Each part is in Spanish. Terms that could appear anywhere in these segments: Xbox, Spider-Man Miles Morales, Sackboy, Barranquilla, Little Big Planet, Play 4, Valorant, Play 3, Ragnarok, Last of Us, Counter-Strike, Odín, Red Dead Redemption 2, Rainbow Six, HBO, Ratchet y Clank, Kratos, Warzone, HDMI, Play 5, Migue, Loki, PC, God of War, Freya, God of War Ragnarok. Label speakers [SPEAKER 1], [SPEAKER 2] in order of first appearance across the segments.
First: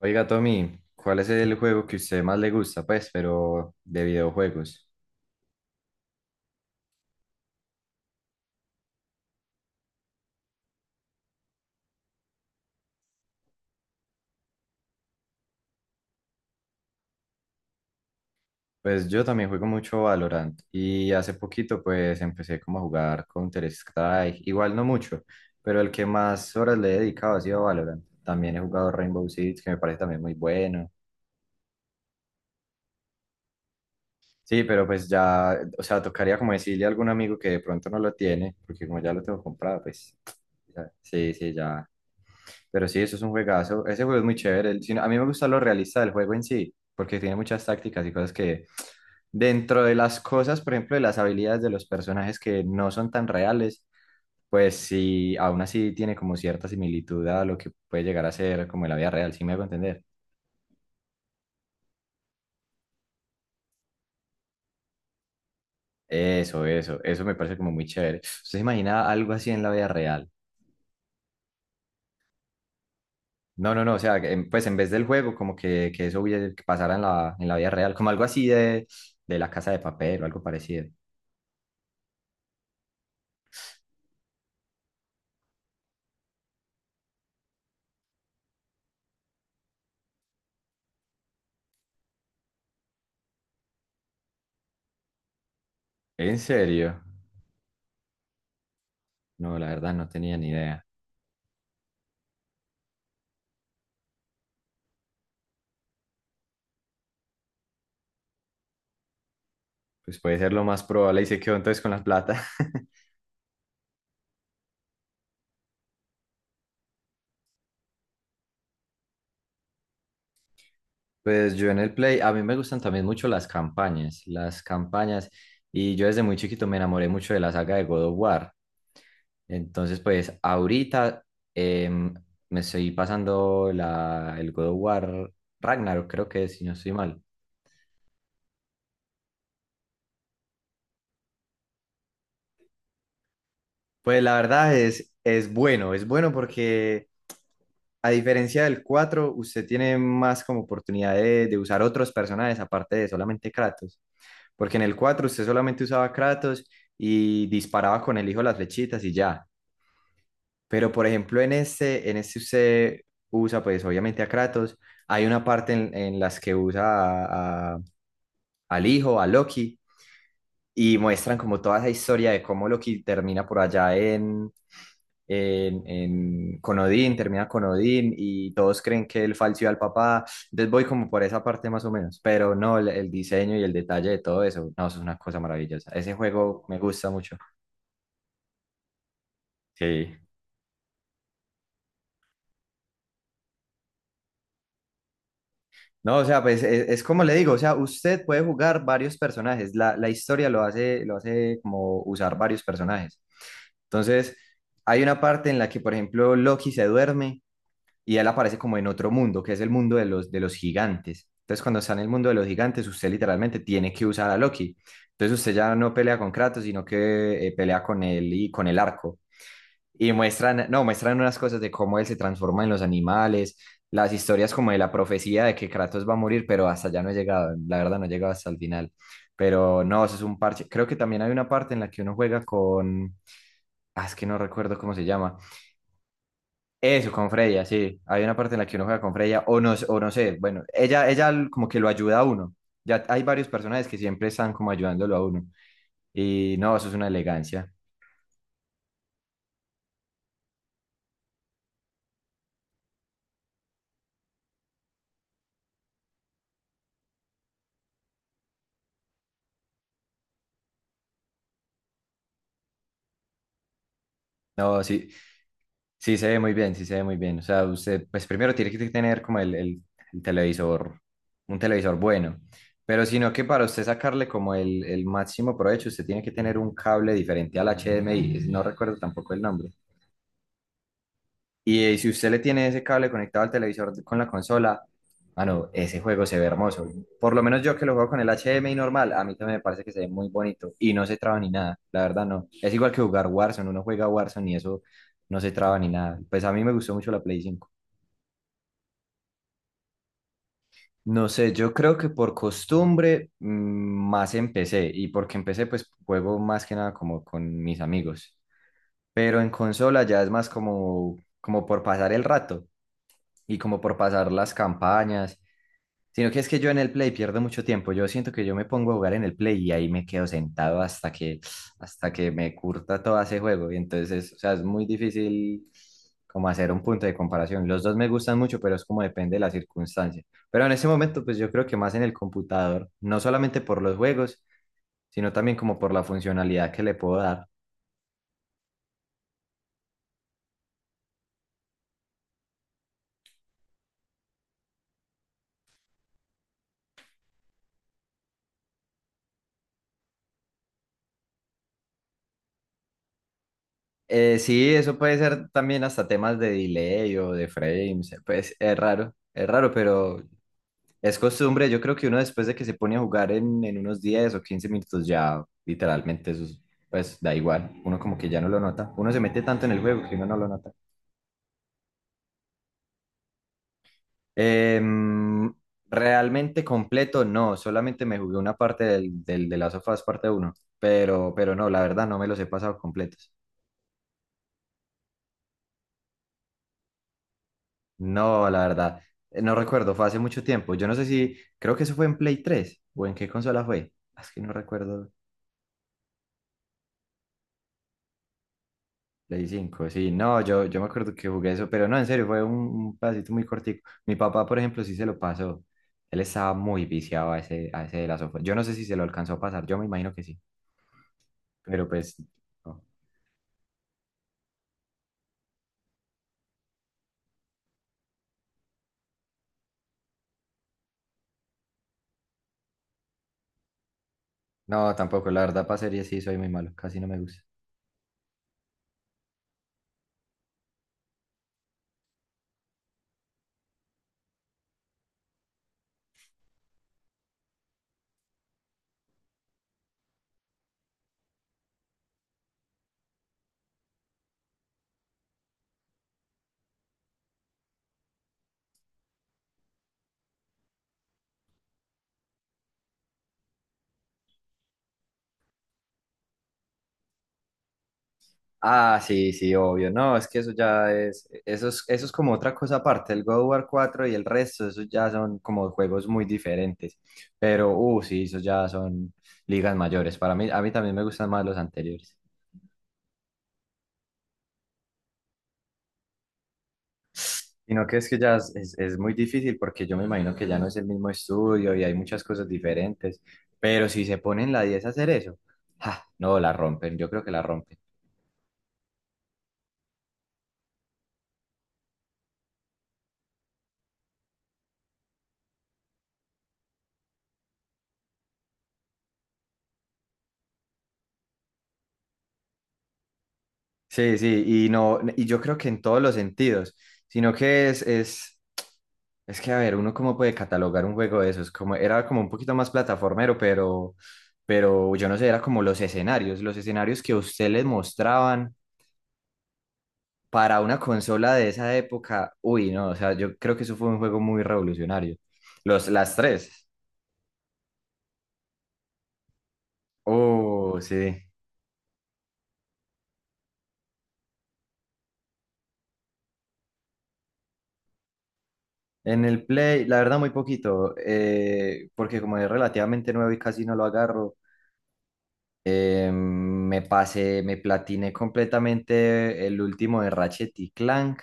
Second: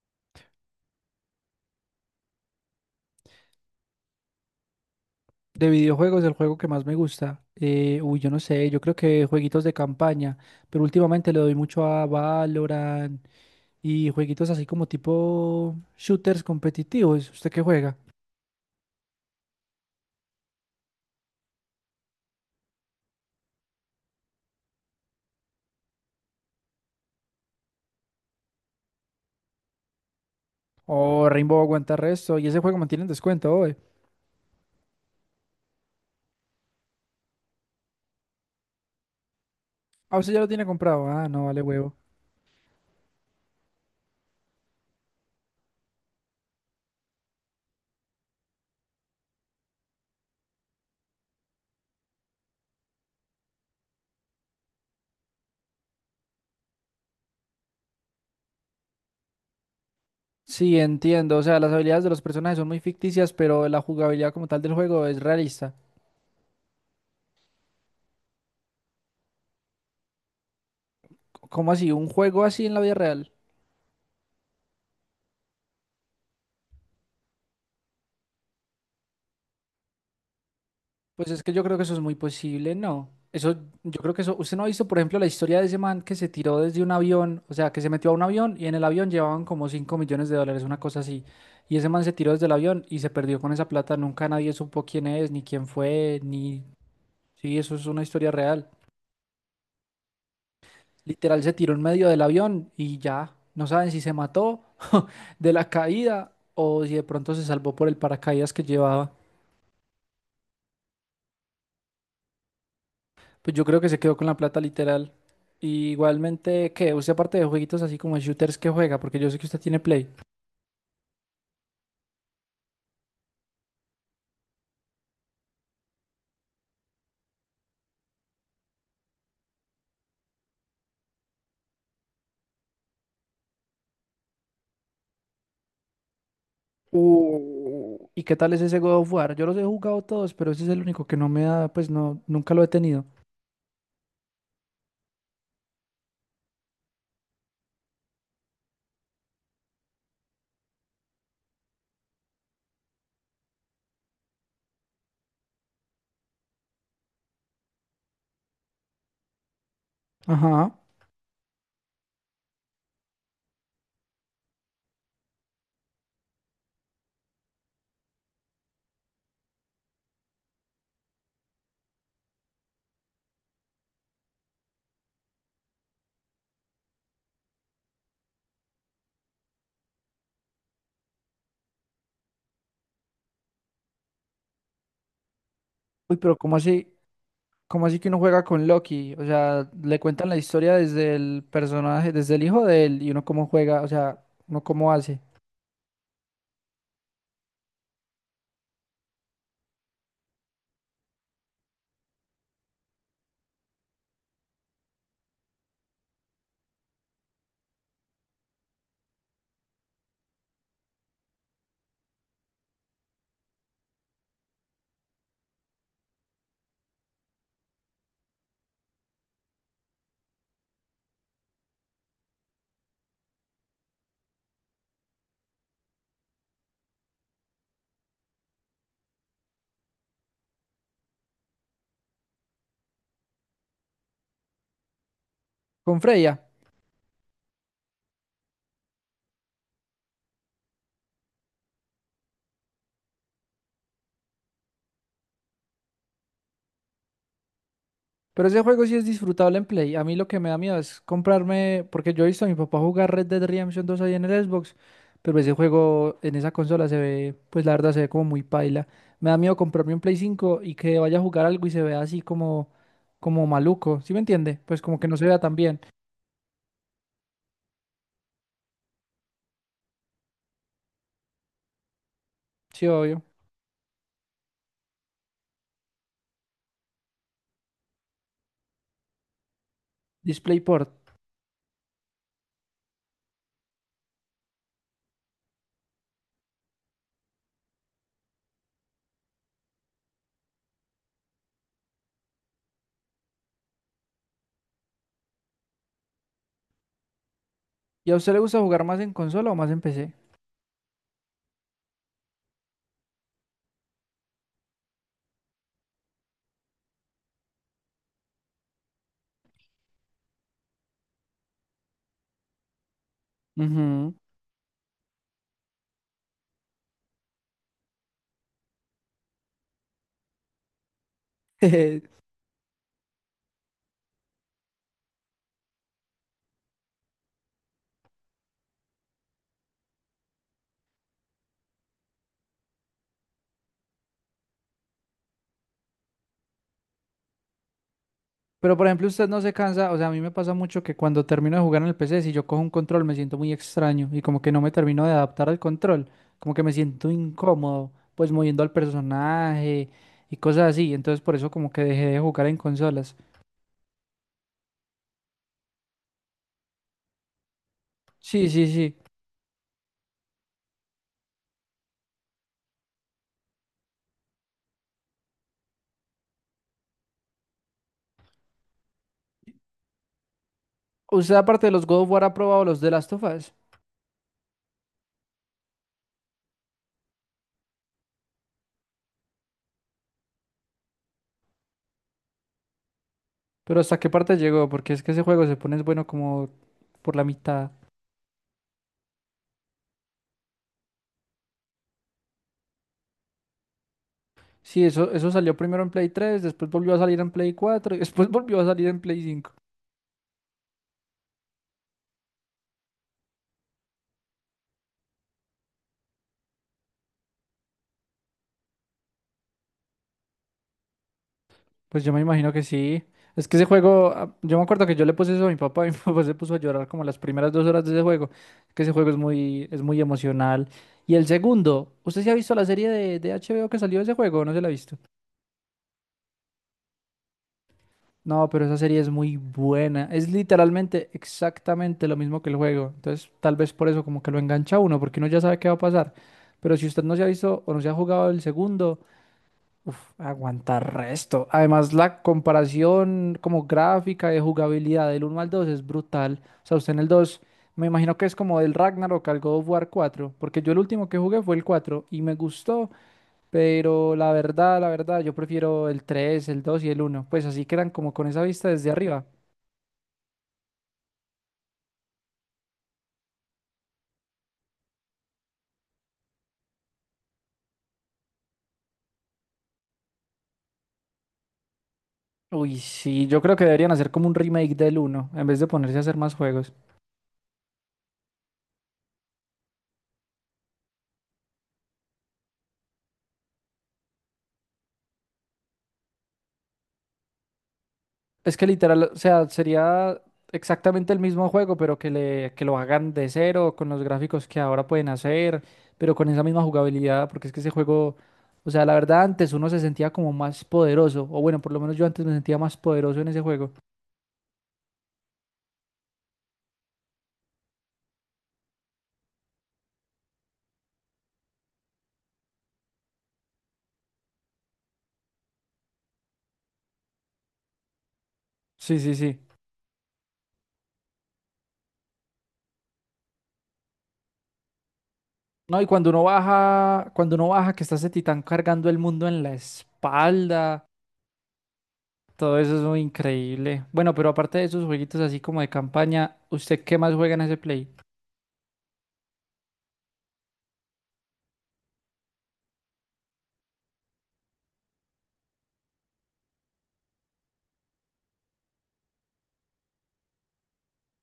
[SPEAKER 1] Oiga, Tommy, ¿cuál es el juego que usted más le gusta? Pues, pero de videojuegos.
[SPEAKER 2] De videojuegos, el juego que más me gusta. Yo no sé, yo creo que jueguitos de campaña, pero últimamente le doy mucho a Valorant y jueguitos así como tipo shooters competitivos. ¿Usted qué juega?
[SPEAKER 1] Pues yo también juego mucho Valorant y hace poquito pues empecé como a jugar Counter-Strike, igual no mucho, pero el que más horas le he dedicado ha sido Valorant. También he jugado Rainbow Six, que me parece también muy bueno.
[SPEAKER 2] Oh, Rainbow aguanta resto y ese juego mantiene en descuento hoy.
[SPEAKER 1] Sí, pero pues ya, o sea, tocaría como decirle a algún amigo que de pronto no lo tiene, porque como ya lo tengo comprado, pues
[SPEAKER 2] Ah, usted ya lo tiene comprado. Ah,
[SPEAKER 1] sí,
[SPEAKER 2] no,
[SPEAKER 1] sí,
[SPEAKER 2] vale
[SPEAKER 1] ya.
[SPEAKER 2] huevo.
[SPEAKER 1] Pero sí, eso es un juegazo. Ese juego es muy chévere. No, a mí me gusta lo realista del juego en sí, porque tiene muchas tácticas y cosas que dentro de las cosas, por ejemplo, de las habilidades de los personajes que no son tan reales, pues sí, aún así tiene como cierta similitud a lo que puede llegar a ser como en la vida real, ¿si me hago entender?
[SPEAKER 2] Sí, entiendo. O sea, las habilidades de los personajes son muy ficticias, pero la jugabilidad como tal del juego es realista.
[SPEAKER 1] Eso me parece como muy chévere. ¿Usted se imagina algo así en la vida real?
[SPEAKER 2] ¿Cómo así? ¿Un juego así en la vida real?
[SPEAKER 1] No, no, no, o sea, que pues en vez del juego, como que, eso que pasara en la vida real, como algo así de la Casa de Papel o algo parecido.
[SPEAKER 2] Pues es que yo creo que eso es muy posible, ¿no? Eso, yo creo que eso, usted no ha visto, por ejemplo, la historia de ese man que se tiró desde un avión, o sea, que se metió a un avión y en el avión llevaban como 5 millones de dólares, una cosa así. Y ese man se tiró desde el avión y se perdió con esa plata, nunca nadie supo quién es, ni quién fue,
[SPEAKER 1] ¿En
[SPEAKER 2] ni...
[SPEAKER 1] serio?
[SPEAKER 2] Sí, eso es una historia real.
[SPEAKER 1] No, la verdad no tenía ni idea.
[SPEAKER 2] Literal, se tiró en medio del avión y ya, no saben si se mató de la caída o si de pronto se salvó por el paracaídas que llevaba.
[SPEAKER 1] Pues puede ser lo más probable y se quedó entonces con la plata.
[SPEAKER 2] Pues yo creo que se quedó con la plata literal. Y igualmente, ¿qué? Usted aparte de jueguitos así como shooters que juega, porque yo sé que usted tiene Play.
[SPEAKER 1] Pues yo en el Play, a mí me gustan también mucho las campañas, las campañas. Y yo desde muy chiquito me enamoré mucho de la saga de God of War. Entonces, pues ahorita em, me estoy pasando el God of War Ragnarok, creo que es, si no estoy mal.
[SPEAKER 2] ¿Y qué tal es ese God of War? Yo los he jugado todos, pero ese es el único que no me da, pues no, nunca lo he tenido.
[SPEAKER 1] Pues la verdad es bueno, es bueno, porque, a diferencia del 4, usted tiene más como oportunidad de usar otros personajes aparte de solamente Kratos. Porque en el 4 usted solamente usaba Kratos y disparaba con el hijo las flechitas y ya.
[SPEAKER 2] Ajá.
[SPEAKER 1] Pero por ejemplo en este, usted usa pues obviamente a Kratos. Hay una parte en las que usa a- a- al hijo, a Loki, y muestran como toda esa historia de cómo Loki termina por allá con Odín, termina con Odín y todos creen que él falseó al papá. Entonces voy como por esa parte más o menos, pero no, el, diseño y el detalle de todo eso, no, eso es una cosa maravillosa. Ese
[SPEAKER 2] Uy, pero ¿cómo
[SPEAKER 1] juego me
[SPEAKER 2] así?
[SPEAKER 1] gusta mucho.
[SPEAKER 2] ¿Cómo así que uno juega con Loki? O sea, le
[SPEAKER 1] Sí.
[SPEAKER 2] cuentan la historia desde el personaje, desde el hijo de él, y uno cómo juega, o sea, uno cómo hace.
[SPEAKER 1] No, o sea, pues es, como le digo, o sea, usted puede jugar varios personajes, la, historia lo hace como usar varios personajes. Entonces, hay una parte en la que, por ejemplo, Loki se duerme y él aparece como en otro mundo, que es el mundo de los gigantes. Entonces, cuando está en el mundo de los gigantes, usted literalmente tiene que usar a Loki. Entonces, usted ya no pelea con Kratos, sino que pelea con él y con el arco. Y muestran, no, muestran unas cosas de cómo él se transforma en los animales, las historias como de la profecía de que Kratos va a morir, pero hasta allá no he llegado, la verdad no he llegado hasta el final. Pero no, eso es un parche. Creo que también hay una parte en la que uno juega con, ah, es que no recuerdo cómo se llama,
[SPEAKER 2] Con Freya.
[SPEAKER 1] eso, con Freya, sí. Hay una parte en la que uno juega con Freya, o no sé, bueno, ella, como que lo ayuda a uno. Ya hay varios personajes que siempre están como ayudándolo a uno. Y no, eso es una elegancia.
[SPEAKER 2] Pero ese juego sí es disfrutable en Play. A mí lo que me da miedo es comprarme, porque yo he visto a mi papá jugar Red Dead Redemption 2 ahí en el Xbox, pero ese juego en esa consola se ve, pues la verdad se ve como muy paila. Me da miedo comprarme un Play 5 y que vaya a jugar algo y se vea así como, como maluco, ¿sí me entiende? Pues
[SPEAKER 1] No,
[SPEAKER 2] como
[SPEAKER 1] sí,
[SPEAKER 2] que no se vea tan bien.
[SPEAKER 1] sí se ve muy bien, sí se ve muy bien. O sea, usted, pues primero tiene que tener como el televisor, un televisor bueno.
[SPEAKER 2] Sí,
[SPEAKER 1] Pero
[SPEAKER 2] obvio.
[SPEAKER 1] sino que para usted sacarle como el máximo provecho, usted tiene que tener un cable diferente al HDMI. No recuerdo tampoco el nombre.
[SPEAKER 2] DisplayPort.
[SPEAKER 1] Y si usted le tiene ese cable conectado al televisor con la consola, mano, ese juego se ve hermoso. Por lo menos yo que lo juego con el H D M HDMI normal, a mí también me parece que se ve muy bonito y no se traba ni nada, la verdad no. Es igual que jugar Warzone, uno juega Warzone y eso no se traba ni nada. Pues a mí me gustó mucho la Play cinco.
[SPEAKER 2] ¿Y a usted le gusta jugar más en consola o más en PC?
[SPEAKER 1] No sé, yo creo que por costumbre más empecé y porque empecé pues juego más que nada como con mis amigos. Pero en consola ya es más como, por pasar el rato y como por
[SPEAKER 2] Ujú.
[SPEAKER 1] pasar las campañas. Sino que es que yo en el Play pierdo mucho tiempo. Yo siento que yo me pongo a jugar en el Play y ahí me quedo sentado hasta que, hasta que me curta todo ese juego. Y entonces, o sea, es muy difícil como hacer un punto de comparación. Los dos me gustan mucho, pero es como depende de la circunstancia. Pero en ese momento, pues yo creo que más en el computador, no solamente por los juegos, sino también como por la funcionalidad que le puedo dar.
[SPEAKER 2] Pero por ejemplo, usted no se cansa, o sea, a mí me pasa mucho que cuando termino de jugar en el PC, si yo cojo un control me siento muy extraño y como que no me termino de adaptar al control, como que me siento incómodo, pues moviendo al personaje y cosas así, entonces por eso como que dejé de jugar en consolas.
[SPEAKER 1] Sí, eso puede ser también hasta temas de delay o de frames.
[SPEAKER 2] Sí,
[SPEAKER 1] Pues
[SPEAKER 2] sí, sí.
[SPEAKER 1] es raro, pero es costumbre, yo creo que uno después de que se pone a jugar en, unos 10 o 15 minutos ya literalmente eso es- pues da igual, uno como que ya no lo nota, uno se mete tanto en el juego que uno no lo nota.
[SPEAKER 2] Usted aparte de los God of War ha probado los de Last of Us,
[SPEAKER 1] Em, Realmente completo no, solamente me jugué una parte de las sofás parte uno pero no, la verdad no me los he pasado completos.
[SPEAKER 2] pero ¿hasta qué parte llegó? Porque es que ese juego se pone bueno como por la mitad.
[SPEAKER 1] No, la verdad, no recuerdo, fue hace mucho tiempo, yo no sé si, creo que eso fue en Play 3 o en qué consola fue, es que no
[SPEAKER 2] Sí,
[SPEAKER 1] recuerdo.
[SPEAKER 2] eso salió primero en Play 3, después volvió a salir en Play 4 y después volvió a salir en Play
[SPEAKER 1] Play
[SPEAKER 2] cinco.
[SPEAKER 1] 5 sí, no, yo, me acuerdo que jugué eso, pero no, en serio, fue un pedacito muy cortico. Mi papá, por ejemplo, sí se lo pasó. Él estaba muy viciado a ese de las sofá. Yo no sé si se lo alcanzó a pasar, yo me imagino que sí, pero
[SPEAKER 2] Pues yo
[SPEAKER 1] pues,
[SPEAKER 2] me imagino que
[SPEAKER 1] no,
[SPEAKER 2] sí. Es que ese juego, ah, yo me acuerdo que yo le puse eso a mi papá y mi papá se puso a llorar como las primeras 2 horas de ese juego. Es que ese juego es muy, Es muy emocional. Y el segundo, ¿usted se ha visto la serie de, HBO. Que salió de ese juego? ¿O no se la ha
[SPEAKER 1] no,
[SPEAKER 2] visto?
[SPEAKER 1] tampoco, la verdad, para series sí soy muy malo, casi no me gusta.
[SPEAKER 2] No, pero esa serie es muy buena. Es literalmente exactamente lo mismo que el juego. Entonces, tal vez por eso como que lo engancha a uno, porque uno ya sabe qué va a pasar. Pero si usted no se ha visto o no se ha jugado el segundo, uf, aguantar resto. Además, la comparación como gráfica de jugabilidad del uno al 2 es brutal. O sea, usted en el 2, me imagino que es como del Ragnarok al God of War 4, porque yo el último que jugué fue el 4 y me gustó, pero la verdad, yo prefiero el 3, el 2 y el uno. Pues así quedan como con esa vista desde
[SPEAKER 1] Ah,
[SPEAKER 2] arriba.
[SPEAKER 1] sí, sí, obvio. No, es que eso ya es, eso es, eso es como otra cosa aparte. El God of War 4 y el resto, eso ya son como juegos muy diferentes. Pero, sí, eso ya son ligas mayores. Para mí, a mí también me gustan más los anteriores.
[SPEAKER 2] Uy, sí, yo creo que deberían hacer como un remake del uno en vez de ponerse a hacer más juegos.
[SPEAKER 1] Sino que es que ya es muy difícil porque yo me imagino que ya no es el mismo estudio y hay muchas cosas diferentes. Pero si se ponen la 10 a hacer eso, ja, no, la rompen. Yo creo que la rompen.
[SPEAKER 2] Es que literal, o sea, sería exactamente el mismo juego, pero que lo hagan de cero, con los gráficos que ahora pueden hacer, pero con esa misma jugabilidad, porque es que ese juego, o sea, la verdad, antes uno se sentía como más poderoso, o bueno, por lo menos yo antes me sentía más poderoso en ese juego.
[SPEAKER 1] Sí, sí, y no, y yo creo que en todos los sentidos, sino que es es que, a ver, uno cómo puede catalogar un juego de esos, como era como un poquito más plataformero, pero yo no sé, era como los escenarios que a usted les mostraban
[SPEAKER 2] Sí, sí, sí.
[SPEAKER 1] para una consola de esa época, uy, no, o sea, yo creo que eso fue un juego muy revolucionario.
[SPEAKER 2] No, y
[SPEAKER 1] Los, las tres,
[SPEAKER 2] cuando uno baja, que está ese titán cargando el mundo en la
[SPEAKER 1] oh,
[SPEAKER 2] espalda,
[SPEAKER 1] sí.
[SPEAKER 2] todo eso es muy increíble. Bueno, pero aparte de esos jueguitos así como de campaña, ¿usted qué más juega en ese play?
[SPEAKER 1] En el Play, la verdad, muy poquito, porque como es relativamente nuevo y casi no lo agarro, me pasé, me platiné completamente el último de Ratchet y Clank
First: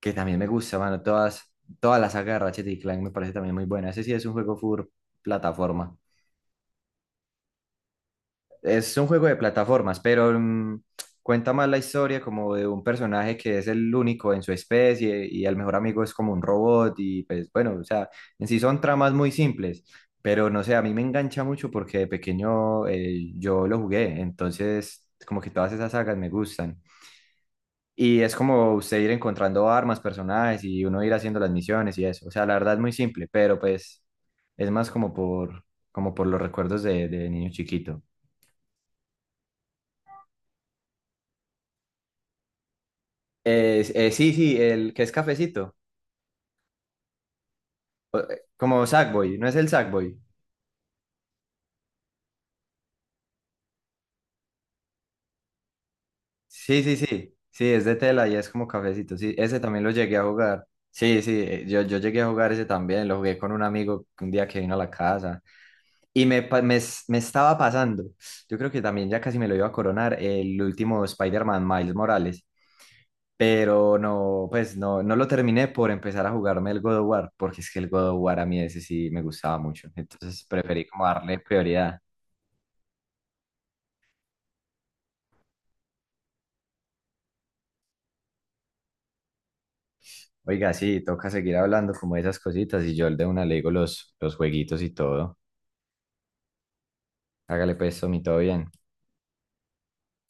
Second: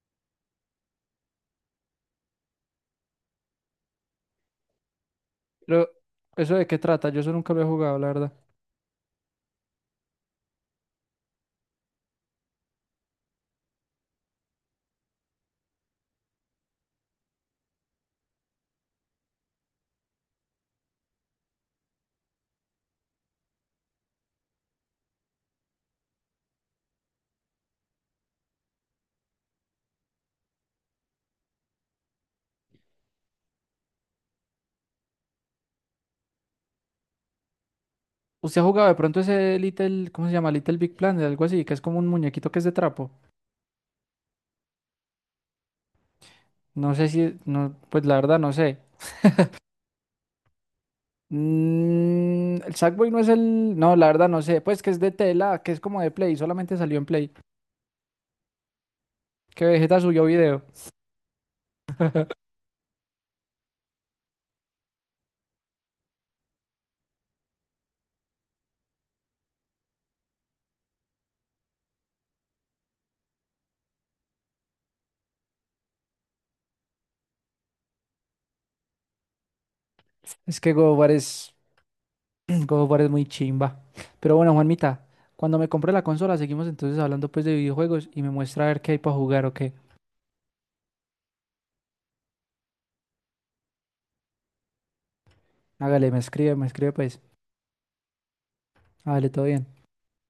[SPEAKER 1] que también me gusta, mano. Todas las saga de Ratchet y Clank me parece también muy buena. Ese sí es un juego full
[SPEAKER 2] Pero,
[SPEAKER 1] plataforma.
[SPEAKER 2] ¿eso de qué trata? Yo eso nunca lo he jugado, la verdad.
[SPEAKER 1] Es un juego de plataformas, pero cuenta más la historia como de un personaje que es el único en su especie y el mejor amigo es como un robot y pues bueno, o sea, en sí son tramas muy simples. Pero no sé, a mí me engancha mucho porque de pequeño yo lo jugué, entonces como que todas esas sagas me gustan. Y es como usted ir encontrando armas, personajes y uno ir haciendo las misiones y eso. O sea, la verdad es muy simple, pero pues es más como por, los recuerdos de niño chiquito.
[SPEAKER 2] ¿Usted ha jugado de pronto ese Little, ¿cómo se llama? Little Big Planet, algo así, que es como un muñequito que es de trapo.
[SPEAKER 1] Sí, sí, el que es cafecito,
[SPEAKER 2] No sé si, no, pues la verdad no sé.
[SPEAKER 1] como Sackboy, ¿no es el Sackboy?
[SPEAKER 2] Mm, el Sackboy no es el, no, la verdad no sé. Pues que es de tela, que es como de Play, solamente
[SPEAKER 1] Sí, sí,
[SPEAKER 2] salió en Play.
[SPEAKER 1] sí, sí, es de tela y es como cafecito, sí, ese
[SPEAKER 2] Que
[SPEAKER 1] también lo
[SPEAKER 2] Vegeta
[SPEAKER 1] llegué a
[SPEAKER 2] subió video.
[SPEAKER 1] jugar. Sí, sí, yo llegué a jugar ese también, lo jugué con un amigo un día que vino a la casa. Y me, pa- me es- me estaba pasando, yo creo que también ya casi me lo iba a coronar el último Spider-Man Miles Morales, pero no, pues no, no lo terminé por empezar a jugarme el God of War, porque es que el God of War a mí ese sí me gustaba mucho, entonces
[SPEAKER 2] Es que
[SPEAKER 1] preferí
[SPEAKER 2] God of
[SPEAKER 1] como
[SPEAKER 2] War
[SPEAKER 1] darle
[SPEAKER 2] es,
[SPEAKER 1] prioridad.
[SPEAKER 2] God of War es muy chimba. Pero bueno, Juanmita, cuando me compre la consola, seguimos entonces hablando pues de videojuegos y me muestra a ver qué hay para jugar o qué.
[SPEAKER 1] Oiga, sí, toca seguir hablando como de esas cositas y yo el de una le digo los, jueguitos y todo.
[SPEAKER 2] Hágale, me escribe pues.
[SPEAKER 1] Hágale pues, Tommy, todo bien.
[SPEAKER 2] Hágale, todo bien.